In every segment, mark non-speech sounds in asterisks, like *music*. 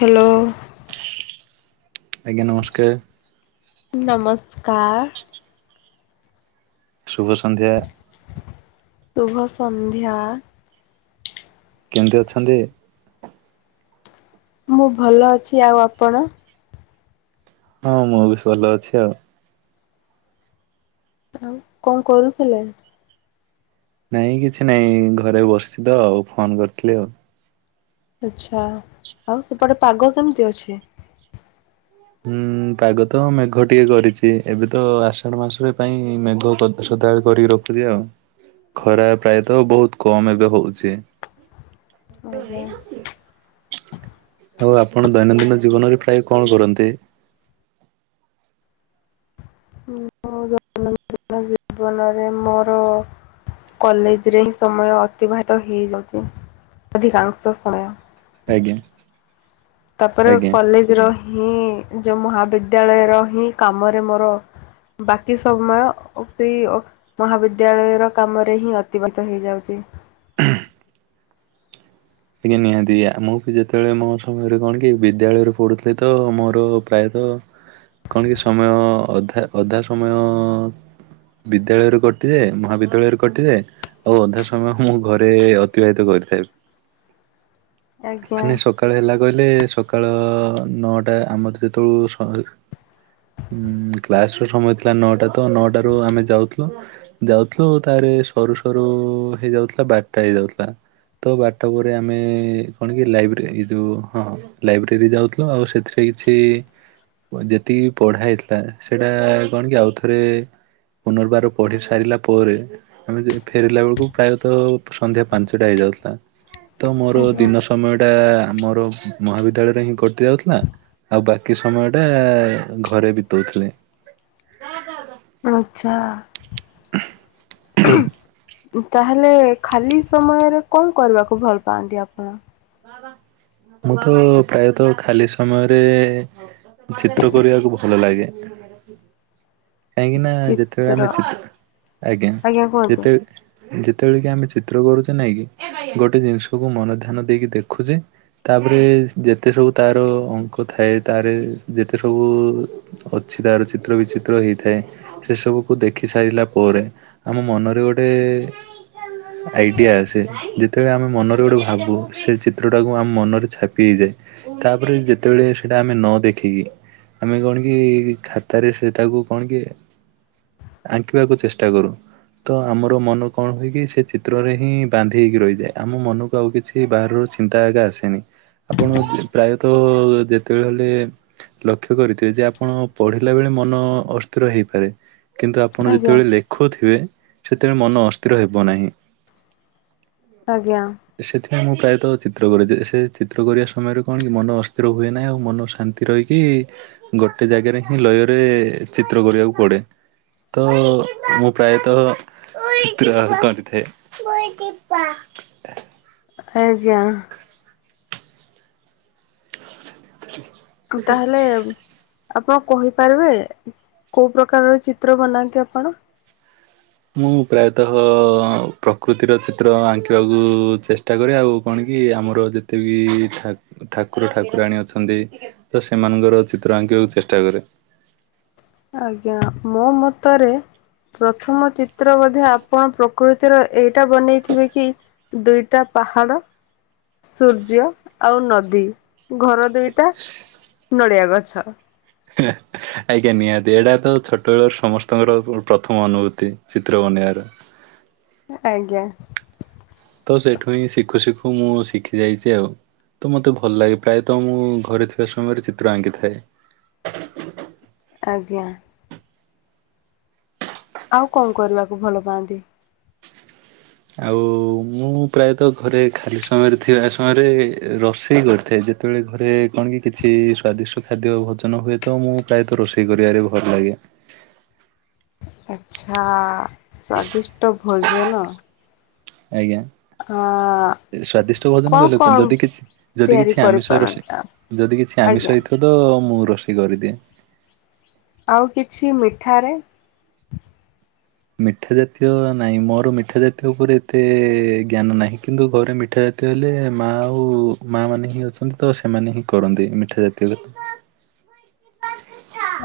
Hello. ଆଜ୍ଞା ନମସ୍କାର। ନମସ୍କାର। ଶୁଭ ସନ୍ଧ୍ୟା। ଶୁଭ ସନ୍ଧ୍ୟା। କେମିତି ଅଛନ୍ତି? ମୁଁ ଭଲ ଅଛି। ଆଉ ଆପଣ? ହଁ ମୁଁ ବି ଭଲ ଅଛି ଆଉ। ଆଉ କଣ କରୁଥିଲେ? ନାଇଁ କିଛି ନାଇଁ ଘରେ ବସିଛି ତ ଆଉ ଫୋନ କରିଥିଲି ଆଉ। ଆଛା ଆଉ ସେପଟେ ପାଗ କେମିତି ଅଛି? ହୁଁ ପାଗ ତ ମେଘ ଟିକେ କରିଛି ଏବେ ତ ଆଷାଢ ମାସରେ ପାଇଁ ମେଘ ସଦାବେଳେ କରିକି ରଖୁଛି ଆଉ ଖରା ପ୍ରାୟତଃ ବହୁତ କମ୍ ଏବେ ହଉଛି। ଆଜ୍ଞା। ଆଉ ଆପଣ ଦୈନନ୍ଦିନ ଜୀବନରେ ପ୍ରାୟ କଣ କରନ୍ତି? ହୁଁ ହଉ ଯ ଜୀବନରେ ମୋର କଲେଜରେ ହିଁ ସମୟ ଅତିବାହିତ ହେଇଯାଉଛି। ଅଧିକାଂଶ ସମୟ ଆଜ୍ଞା। ତାପରେ ଆଜ୍ଞା। କଲେଜ ର ହିଁ ଯୋଉ ମହାବିଦ୍ୟାଳୟର ହିଁ କାମରେ ମୋର ବାକି ସମୟ ଅପି ଅ ମହାବିଦ୍ୟାଳୟ ର କାମରେ ହିଁ ଅତିବାହିତ ହେଇଯାଉଛି। *inaudible* ଆଜ୍ଞା ନିହାନ୍ତି ମୁଁ ବି ଯେତେବେଳେ ମୋ ସମୟରେ କଣ କି ବିଦ୍ୟାଳୟରେ ପଢ଼ୁଥିଲି ତ ମୋର ପ୍ରାୟତଃ କଣ କି ସମୟ ଅଧା ଅଧା ସମୟ ବିଦ୍ୟାଳୟରୁ କଟିଯାଏ ମହାବିଦ୍ୟାଳୟରୁ କଟିଯାଏ। ଆଉ ଅଧା ସମୟ ମୁଁ ଘରେ ଅତିବାହିତ କରିଥାଏ। ଆଜ୍ଞା। ମାନେ ସକାଳ ହେଲା କହିଲେ ସକାଳ ନଅଟା ଆମର ସେତେବେଳୁ କ୍ଲାସ ର ସମୟ ଥିଲା ନଅଟା ତ ନଅଟା ରୁ ଆମେ ଯାଉଥିଲୁ। ଯାଉଥିଲୁ ତାରେ ସରୁ ସରୁ ହେଇଯାଉଥିଲା ବାରଟା ହେଇଯାଉଥିଲା ତ ବାର ତାପରେ ଆମେ କଣ କି ଲାଇବ୍ରେରୀ ଯେଉ ହଁ ଲାଇବ୍ରେରୀ ଯାଉଥିଲୁ ଆଉ ସେଥିରେ କିଛି ଯେତିକି ପଢା ହେଇଥିଲା ସେଇଟା କଣ କି ଆଉ ଥରେ ପୁନର୍ବାର ପଢ଼ି ସାରିଲା ପରେ ଆମେ ଫେରିଲା ବେଳକୁ ପ୍ରାୟତଃ ସନ୍ଧ୍ୟା ପାଞ୍ଚଟା ହେଇଯାଉଥିଲା। ତ ମୋର ଆଜ୍ଞା। ଦିନ ସମୟ ଟା ଆମର ମହାବିଦ୍ୟାଳୟରେ ହିଁ କଟି ଯାଉଥିଲା ଆଉ ବାକି କି ସମୟଟା ଘରେ ବିତାଉଥିଲେ। ଆଛା। ତାହେଲେ ଖାଲି ସମୟରେ କଣ କରିବାକୁ ଭଲ ପାଆନ୍ତି ଆପଣ? ମୁଁ ପ୍ରାୟତଃ ଖାଲି ସମୟରେ ଚିତ୍ର କରିବାକୁ ଭଲ ଲାଗେ। କାହିଁକି ନା ଯେତେବେଳେ ଚିତ୍ର ଆମେ ଚିତ୍ର ଆଜ୍ଞା ଯେତେବେଳେ ଯେତେବେଳେ କି ଆମେ ଚିତ୍ର କରୁଛେ ନାଇଁ କିି ଗୋଟେ ଜିନିଷକୁ ମନ ଧ୍ୟାନ ଦେଇକି ଦେଖୁଛେ ତାପରେ ଯେତେ ସବୁ ତାର ଅଙ୍କ ଥାଏ ତାର ଯେତେ ସବୁ ଅଛି ତାର ଚିତ୍ର ବିଚିତ୍ର ହେଇଛି ଥାଏ ସେସବୁକୁ ଦେଖି ସାରିଲା ପରେ ଆମ ମନରେ ଗୋଟେ ଆଇଡ଼ିଆ ଆସେ ଯେତେବେଳେ ଆମେ ମନରେ ଗୋଟେ ଭାବୁ ସେ ଚିତ୍ରଟାକୁ ଆମ ମନରେ ଛାପି ହେଇଯାଏ। ତାପରେ ଯେତେବେଳେ ସେଇଟା ଆମେ ନ ଦେଖିକି ଆମେ କଣ କି ଖାତାରେ ସେ ତାକୁ କଣ କି ଆଙ୍କିବାକୁ ଚେଷ୍ଟା କରୁ। ତ ଆମର ମନ କଣ ହୁଏକି ସେ ଚିତ୍ରରେ ହିଁ ବାନ୍ଧି ହେଇକି ରହିଯାଏ ଆମ ମନକୁ ଆଉ କିଛି ବାହାରର ଚିନ୍ତା ଏକା ଆସେନି ଆପଣ ପ୍ରାୟତଃ ଯେତେବେଳେ ହେଲେ ଲକ୍ଷ କରିଥିବେ ଯେ ଆପଣ ପଢିଲା ବେଳେ ମନ ଅ ହେଇପାରେ କିନ୍ତୁ ଆପଣ ଆଜ୍ଞା ଯେତେବେଳେ ଲେ ଦୁଃଖ ଥିବେ ସେଥିବେଳେ ମନ ଅସ୍ଥିର ହେବ ନାହିଁ। ଆଜ୍ଞା ସେଥିପାଇଁ ମୁଁ ପ୍ରାୟତଃ ଚିତ୍ର କରିଦିଏ ସେ ଚିତ୍ର କରିବା ସମୟରେ କଣ କି ମନ ଅସ୍ଥିର ହୁଏ ନାହିଁ ମନ ଶାନ୍ତି ଏଥି ରହିକି ଗୋଟେ ଜାଗାରେ ହିଁ ଲୟରେ ଚିତ୍ର କରିବାକୁ ପଡେ। ତ ମୁଁ ପ୍ରାୟତଃ କାହାର କରିଥାଏ। ଆଜ୍ଞା। ତାହେଲେ ଆପଣ କହିପାରିବେ କୋଉ ପ୍ରକାରର ଚିତ୍ର ବନାନ୍ତି ଆପଣ? ମୁଁ ପ୍ରାୟତଃ ପ୍ରକୃତିର ଚିତ୍ର ଆଙ୍କିବାକୁ ଚେଷ୍ଟା ଚେଷ୍ଟା କରେ ଆଉ କଣ କି ଆମର ଯେତେ ବିି ଠାକୁର ଠାକୁରାଣୀ ଅଛନ୍ତି। ତ ସେମାନଙ୍କର ଚିତ୍ର ଆଙ୍କିବାକୁ ଚେଷ୍ଟା କରେ। ଆଜ୍ଞା ମୋ ମତରେ ପ୍ରଥମ ଚିତ୍ର ବଧେ ଆପଣ ପ୍ରକୃତିର ଏଇଟା ବନେଇଥିବେ କି? ଦୁଇଟା ପାହାଡ ସୂର୍ଯ୍ୟ ଆଉ ନଦୀ ଘର। ଦୁଇଟା ନଡ଼ିଆ ଗଛ। *unintelligible* ଆଜ୍ଞା ନିହାତି ଏଇଟା ତ ଛୋଟ ବଳର ସମସ୍ତଙ୍କର ପ୍ରଥମ ଅନୁଭୂତି ଚିତ୍ର ବନେଇବାର। ଆଜ୍ଞା। ତ ସେଠୁ ହିଁ ଶିଖୁ ଶିଖୁ ମୁଁ ଶିଖି ଯାଇଛି ଆଉ। ତ ମୋତେ ଭଲ ଲାଗେ ପ୍ରାୟତଃ ମୁଁ ଘରେ ଥିବା ସମୟରେ ଚିତ୍ର ଆଙ୍କିଥାଏ। ଆଜ୍ଞା। ଆଉ କଣ କରିବାକୁ ଭଲ ପାଆନ୍ତି? ଆଉ ମୁଁ ପ୍ରାୟତଃ ଘରେ ଖାଲି ସମୟରେ ଥିବା ସମୟରେ ରୋଷେଇ କରିଥାଏ ଯେ ସେତେବେଳେ ଘରେ କଣ କି କିଛି ସ୍ଵାଦିଷ୍ଟ ଖାଦ୍ୟ ଭୋଜନ ହୁଏ ତ ମୁଁ ପ୍ରାୟତଃ ରୋଷେଇ କରିବାରେ ଭଲ ଲାଗେ। ଆଚ୍ଛା ସ୍ବାଦିଷ୍ଟ ଭୋଜନ। ଆଜ୍ଞା। ଆ ସ୍ଵାଦିଷ୍ଟ ଭୋଜନ କଣ କହିଲୋକ କଣ ଯଦି କିଛି ଯଦି ତିଆରି କିଛି ଆମିଷ ରୋଷେଇ କରିପାରନ୍ତି ଆ ଯଦି କିଛି ଆଜ୍ଞା। ଆମିଷ ହେଇଥିବ ତ ମୁଁ ରୋଷେଇ କରିଦିଏ। ଆଉ କିଛି ମିଠାରେ? ମିଠା ଜାତୀୟ ନାହିଁ ମୋର ମିଠା ଜାତୀୟ ଉପରେ ଏତେ ଜ୍ଞାନ ନାହିଁ କିନ୍ତୁ ଘରେ ମିଠା ଜ- ଯେତେହଲେ ମା ଆଉ ମାଆ ମାନ ହିଁ ଅଛନ୍ତି ତ ସେମାନେ ହିଁ କରନ୍ତି ମିଠା ଜାତୀୟ କଥା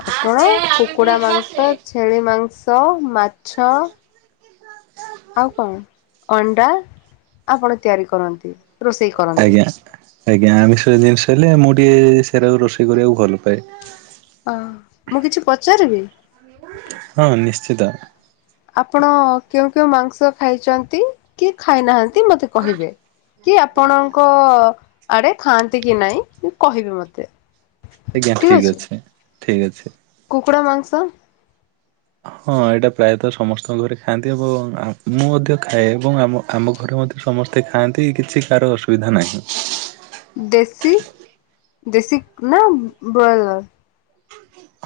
ଆପଣ କୁକୁଡ଼ା ମାଂସ ଛେଳି ମାଂସ ମାଛ। ଆଉ କଣ ଅଣ୍ଡା ଆପଣ ତିଆରି କରନ୍ତି। ରୋଷେଇ କରନ୍ତି। ଆଜ୍ଞା ଆଜ୍ଞା ଆମିଷ ଜିନିଷ ହେଲେ ମୁଁ ଟିକେ ସେଟା ରୋଷେଇ କରିବାକୁ ଭଲ ପାଏ। ଓ ମୁଁ କିଛି ପଚାରିବି। ହଁ ନିଶ୍ଚିତ। ଆପଣ କେଉଁ କେଉଁ ମାଂସ ଖାଇଛନ୍ତି କି ଖାଇନାହାନ୍ତି। ମତେ କହିବେ କି ଆପଣଙ୍କ ଆରେ ଖାଆନ୍ତି କି ନାଇଁ କହିବି ମତେ। ଆଜ୍ଞା ଠିକ ଅଛି ଠିକ ଅଛି। କୁକୁଡ଼ା ମାଂସ। ହଁ ଏଇଟା ପ୍ରାୟତଃ ସମସ୍ତଙ୍କ ଘରେ ଖାଆନ୍ତି ଏବଂ ମୁଁ ମଧ୍ୟ ଖାଏ ଏବଂ ଆମ ଆମ ଘରେ ମଧ୍ୟ। ସମସ୍ତେ ଖାଆନ୍ତି କିଛି କାହାର ଅସୁବିଧା ନାହିଁ। ଦେଶୀ ଦେଶୀ ନା ବ୍ରଏଲର।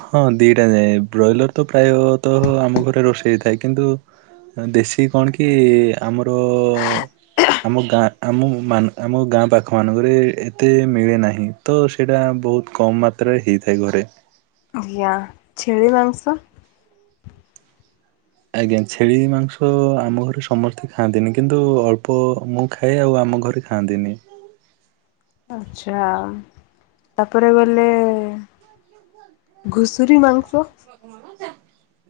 ହଁ ଦିଟା ଯାଏ ବ୍ରଏଲର ତ ପ୍ରାୟତଃ ଆମ ଘରେ ରୋଷେଇ ହେଥାଏ କିନ୍ତୁ। ହଁ ଦେଶୀ କଣ କି ଆମର। ଆମ ଗାଁ ଆମ ମା ଗାଁ ପାଖମାନାନଙ୍କରେ ଏତେ ମିଳେ ନାହିଁ। ତ ସେଇଟା ବହୁତ କମ୍ ମାତ୍ରାରେ ହେଇଥାଏ ଘରେ। ଆଜ୍ଞା ଛେଳି ମାଂସ। ଆଜ୍ଞା ଛେଳି ମାଂସ ଆମ ଘରେ ସମସ୍ତେ ଖାଆନ୍ତିନି କିନ୍ତୁ ଅଳ୍ପ ମୁଁ ଖାଏ ଆଉ ଆମ ଘରେ। ଖାନ୍ତିିନି। ଆଚଛା ତାପରେ ଗଲେ। ଘୁସୁୁର ମାଂସ।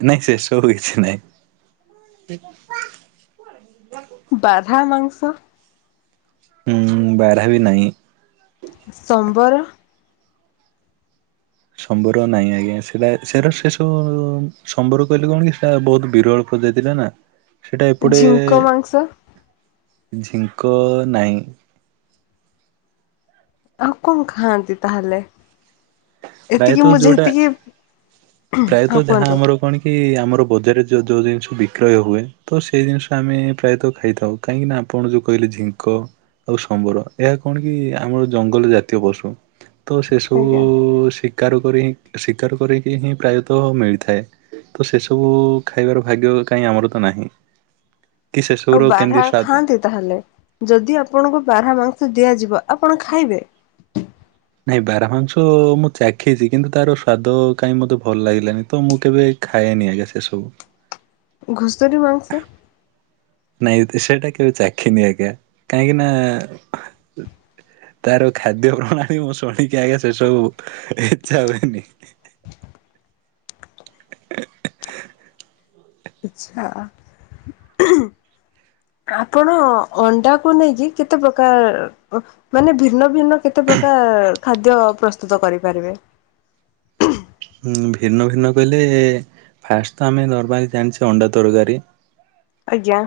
ନାଇଁ ସେ ସବୁ କିଛି ନାଇଁ। ବାହ୍ରା ମାଂସ। ଉଁ ହୁଁ ବାହ୍ରା ବି ନାହିଁ। ସମ୍ବର। ସମ୍ବର ନାଇଁ ଆଜ୍ଞା ସେଟା ସେ ସେ ସବ ସମ୍ବର କହିଲେ କଣ କି ସେଟା ବହୁତ ବିରଳ *inaudible* ନା ସେଇଟା ଏପଟେ। ଝିଙ୍କ ମାଂସ ଝିଙ୍କ ନାହିଁ। ଆଉ କଣ ଖାଆନ୍ତି ତାହେଲେ। ଏତିକି ପ୍ରାୟତଃ ମୁଁ ଯୋଉଟା ଯେତିକି ହଁ କୁହନ୍ତୁ। ଏଇ ଆମର ବଜାରରେ ଯୋଉ ଯୋଉ ଜିନିଷ ବିକ୍ରୟ ହୁଏ। ତ ସେଇ ଜିନିଷ ଆମେ ପ୍ରାୟତଃ ଖାଇଥାଉ କାହିଁକି ନା ଆପଣ ଯୋଉ କହିଲେ ଝିଙ୍କ। ଆଉ ସମ୍ବର ଏହା କଣ କି ଆମର ଜଙ୍ଗଲ ଜାତୀୟ ପଶୁ ତ ସେ ସବୁ ଆଜ୍ଞା। ଶିକାର କରିି ଶିକାର କରିକି ହିଁ ପ୍ରାୟତଃ ମିଳିଥାଏ। ଆଉ ସେ ସବୁ ଖାଇବାର ଭାଗ୍ୟ କାହିଁ ଆମର ତ ନାହିଁ। କି ସେ ଆଉ ସବୁର ବାରହା କେନ୍ତି ସ୍ୱଦ ଖାଆନ୍ତି ତାହେଲେ ଯଦି ଆପଣଙ୍କୁ ବାହ୍ରା ମାଂସ ଦିଆଯିବ ଆପଣ ଖାଇବେ। ନାଇଁ ବାହ୍ରା ମାଂସ ମୁଁ ଚାଖିଛି କିନ୍ତୁ ତାର ସ୍ଵାଦ କାଇହିଁ ମୋତେ ଭଲ ଲାଗିଲାନି ତ ମୁଁ କେବେ। ଖାଏନି ଆଜ୍ଞା ସେ ସବୁ। ଘୁଷରି ମାଂସ। ନାଇଁ ସେଇଟା କେବେ ଚାଖିନି ଆଜ୍ଞା କାହିଁକି ନା ତାର ଖାଦ୍ୟ ପ୍ରଣାଳୀ ମୁଁ ଶୁଣିକି ଆଜ୍ଞା ସେ ସବୁ ଇଚଛା ହୁଏନି। ଆଚ୍ଛା। ଆପଣ ଅଣ୍ଡାକୁ ନେଇକି କେତେ ପ୍ରକାର ମାନେ ଭିନ୍ନ ଭିନ୍ନ କେତେ ପ୍ରକାର ଖାଦ୍ୟ ପ୍ରସ୍ତୁତ କରିପାରିବେ। ହୁଁ ଭିନ୍ନ ଭିନ୍ନ କହିଲେ ଫାଷ୍ଟ ତ ଆମେ ନର୍ମାଲି ଜାଣିଛେ ଅଣ୍ଡା ତରକାରୀ। ଆଜ୍ଞା।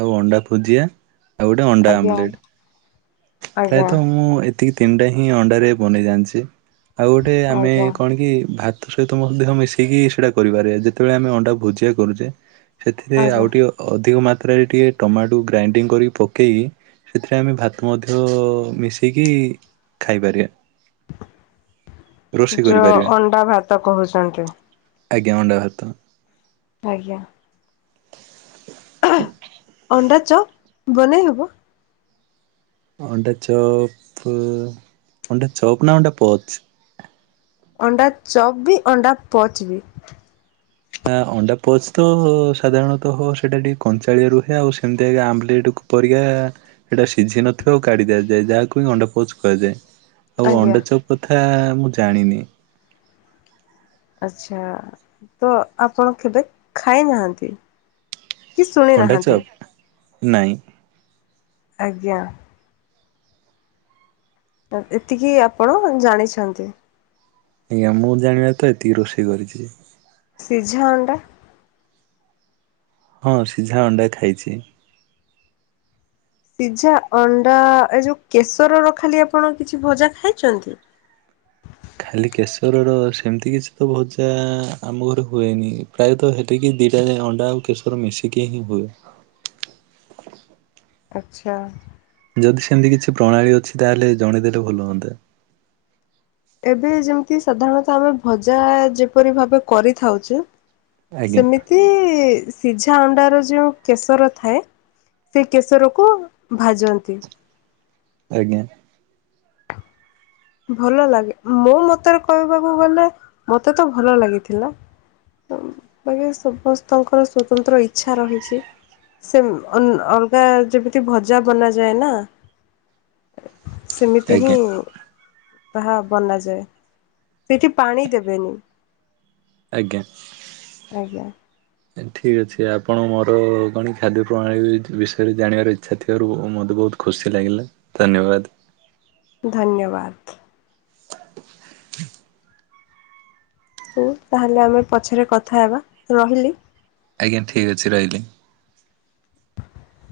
ଆଉ ଅଣ୍ଡା ଭୁଜିଆ ଆଉ ଗୋଟେ ଅଣ୍ଡା ଆଜ୍ଞା ଆମ୍ଲେଟ। ଆଜ୍ଞା ପ୍ରାୟତଃ ମୁଁ ଏତିକି ତିନିଟା ହିଁ ଅଣ୍ଡାରେ ବନେଇ ଜାଣିଚି। ଆଉ ଗୋଟେ ଆମେ ଆଜ୍ଞା କଣ କି ଭାତ ତା ସହିତ ଦେହ ମିଶେଇିକି ସେଇଟା କରିପାରିବା ଯେତେବେଳେ ଆମେ ଅଣ୍ଡା ଭୁଜିଆ କରୁଛେ ସେଥିରେ ଆଉ ଆଜ୍ଞା। ଟିକେ ଅଧିକ ମାତ୍ରାରେ ଟିକେ ଟମାଟକୁ ଗ୍ରାଇଣ୍ଡିଙ୍ଗ କରିକି ପକେଇକି ସେଥିରେ ଆମେ ଭାତ ତ ମଧ୍ୟ ମିଶେଇକି ଖାଇପାରିବା। ରୋଷେଇ ଯୋଉ କରିପାରିବା। ଅଣ୍ଡା ଭାତ କହୁଛନ୍ତି। ଆଜ୍ଞା ଅଣ୍ଡା ଭାତ। ଆଜ୍ଞା। ଅଣ୍ଡା ଚପ ବନେଇ ହବ? ଅଟେ ଚୋପ ଅଣ୍ଡା ଚୋପ ନା ଅଣ୍ଡା ପଚ୍? ଅଣ୍ଡା ଚପ ବି ଅଣ୍ଡା ପଚ୍ ବି। ଆ ଅଣ୍ଡା ପଚ୍ ତ ସାଧାରଣତଃ ସେଇଟା ଟିକେ କଞ୍ଚାଳିଆ ରୁହେ ଆଉ ସେମତି ଆଜ ଆମ୍ବଲେଟକୁ ପରିକା ସେଇଟା ସିଝି ନଥିବ ଆଉ କାଢି ଦିଆଯାଏ ଯାହାକୁ ହିଁ ଅଣ୍ଡାପୋଚ କୁହାଯାଏ। ଆଉ ଆଜ୍ଞା। ଅଣ୍ଡଚପ କଥା ମୁଁ ଜାଣିନି। ଆଚ୍ଛା ତ ଆପଣ କେବେ ଖାଇନାହାନ୍ତି? କି ଶୁଣି ନାହାନ୍ତି? ଅଣ୍ଡାଚପ ନାଇଁ। ଆଜ୍ଞା। ଏତିକି ଆପଣ ଜାଣିଛନ୍ତି। ଆଜ୍ଞା ମୁଁ ଜାଣିବାରେ ତ ଏତିକି ରୋଷେଇ କରିଚି। ସିଝା ଅଣ୍ଡା? ହଁ ସିଝା ଅଣ୍ଡା ଖାଇଚି। ସିଝା ଅଣ୍ଡା ଏ ଯଉଁ କେଶରର ଖାଲି ଆପଣ କିଛି ଭଜା ଖାଇଛନ୍ତି? ଖାଲି କେଶରର ସେମିତି କିଛି ତ ଭଜା ଆମ ଘରେ ହୁଏନି। ପ୍ରାୟତଃ ସେତିକି ଦିଟା ଯାଏ ଅଣ୍ଡା ଆଉ କେଶର ମିଶିକି ହିଁ ହୁଏ। ଆଚ୍ଛା। ଯଦି ସେମିତି କିଛି ପ୍ରଣାଳୀ ଅଛି ତାହେଲେ ଜଣେଇଦେଲେ ଭଲ ହୁଅନ୍ତା। ଏବେ ଯେମତି ସାଧାରଣତଃ ଆମେ ଭଜା ଯେପରି ଭାବେ କରିଥାଉଚୁ ଆଜ୍ଞା ସେମିତି ସିଝା ଅଣ୍ଡାର ଯୋଉ କେଶର ଥାଏ ସେ କେଶରକୁ ଭାଜନ୍ତି। ଆଜ୍ଞା। ଭଲ ଲାଗେ ମମୋ ମତରେ କହିବାକୁ ଗଲେ ମତେ ତ ଭଲ ଲାଗିଥିଲା। ହୁଁ ବାକି ସମସ୍ତଙ୍କର ସ୍ୱତନ୍ତ୍ର ଇଚ୍ଛା ରହିଚି। ସେ ଅ - ଅ ଅଲଗା ଯେମିତି ଭଜା ବନାଯାଏ ନା ସେମିତି ହିଁ ଆଜ୍ଞା ତାହା ବନାଯାଏ। ସେଠି ପାଣି ଦେବେନି। ଆଜ୍ଞା। ଆଜ୍ଞା। ଠିକ୍ ଅଛି ଆପଣ ମୋର କଣ ଖାଦ୍ୟ ପ୍ରଣାଳୀ ବିଷୟରେ ଜାଣିବାର ଇଚ୍ଛା ଥିବାରୁ ମୋତେ ବହୁତ ଖୁସି ଲାଗିଲା ଧନ୍ୟବାଦ। ଧନ୍ୟବାଦ। *inaudible* ହୁ ତାହେଲେ ଆମେ ପଛରେ କଥା ହେବା ରହିଲି। ଆଜ୍ଞା ଠିକ ଅଛି ରହିଲି। *inaudible*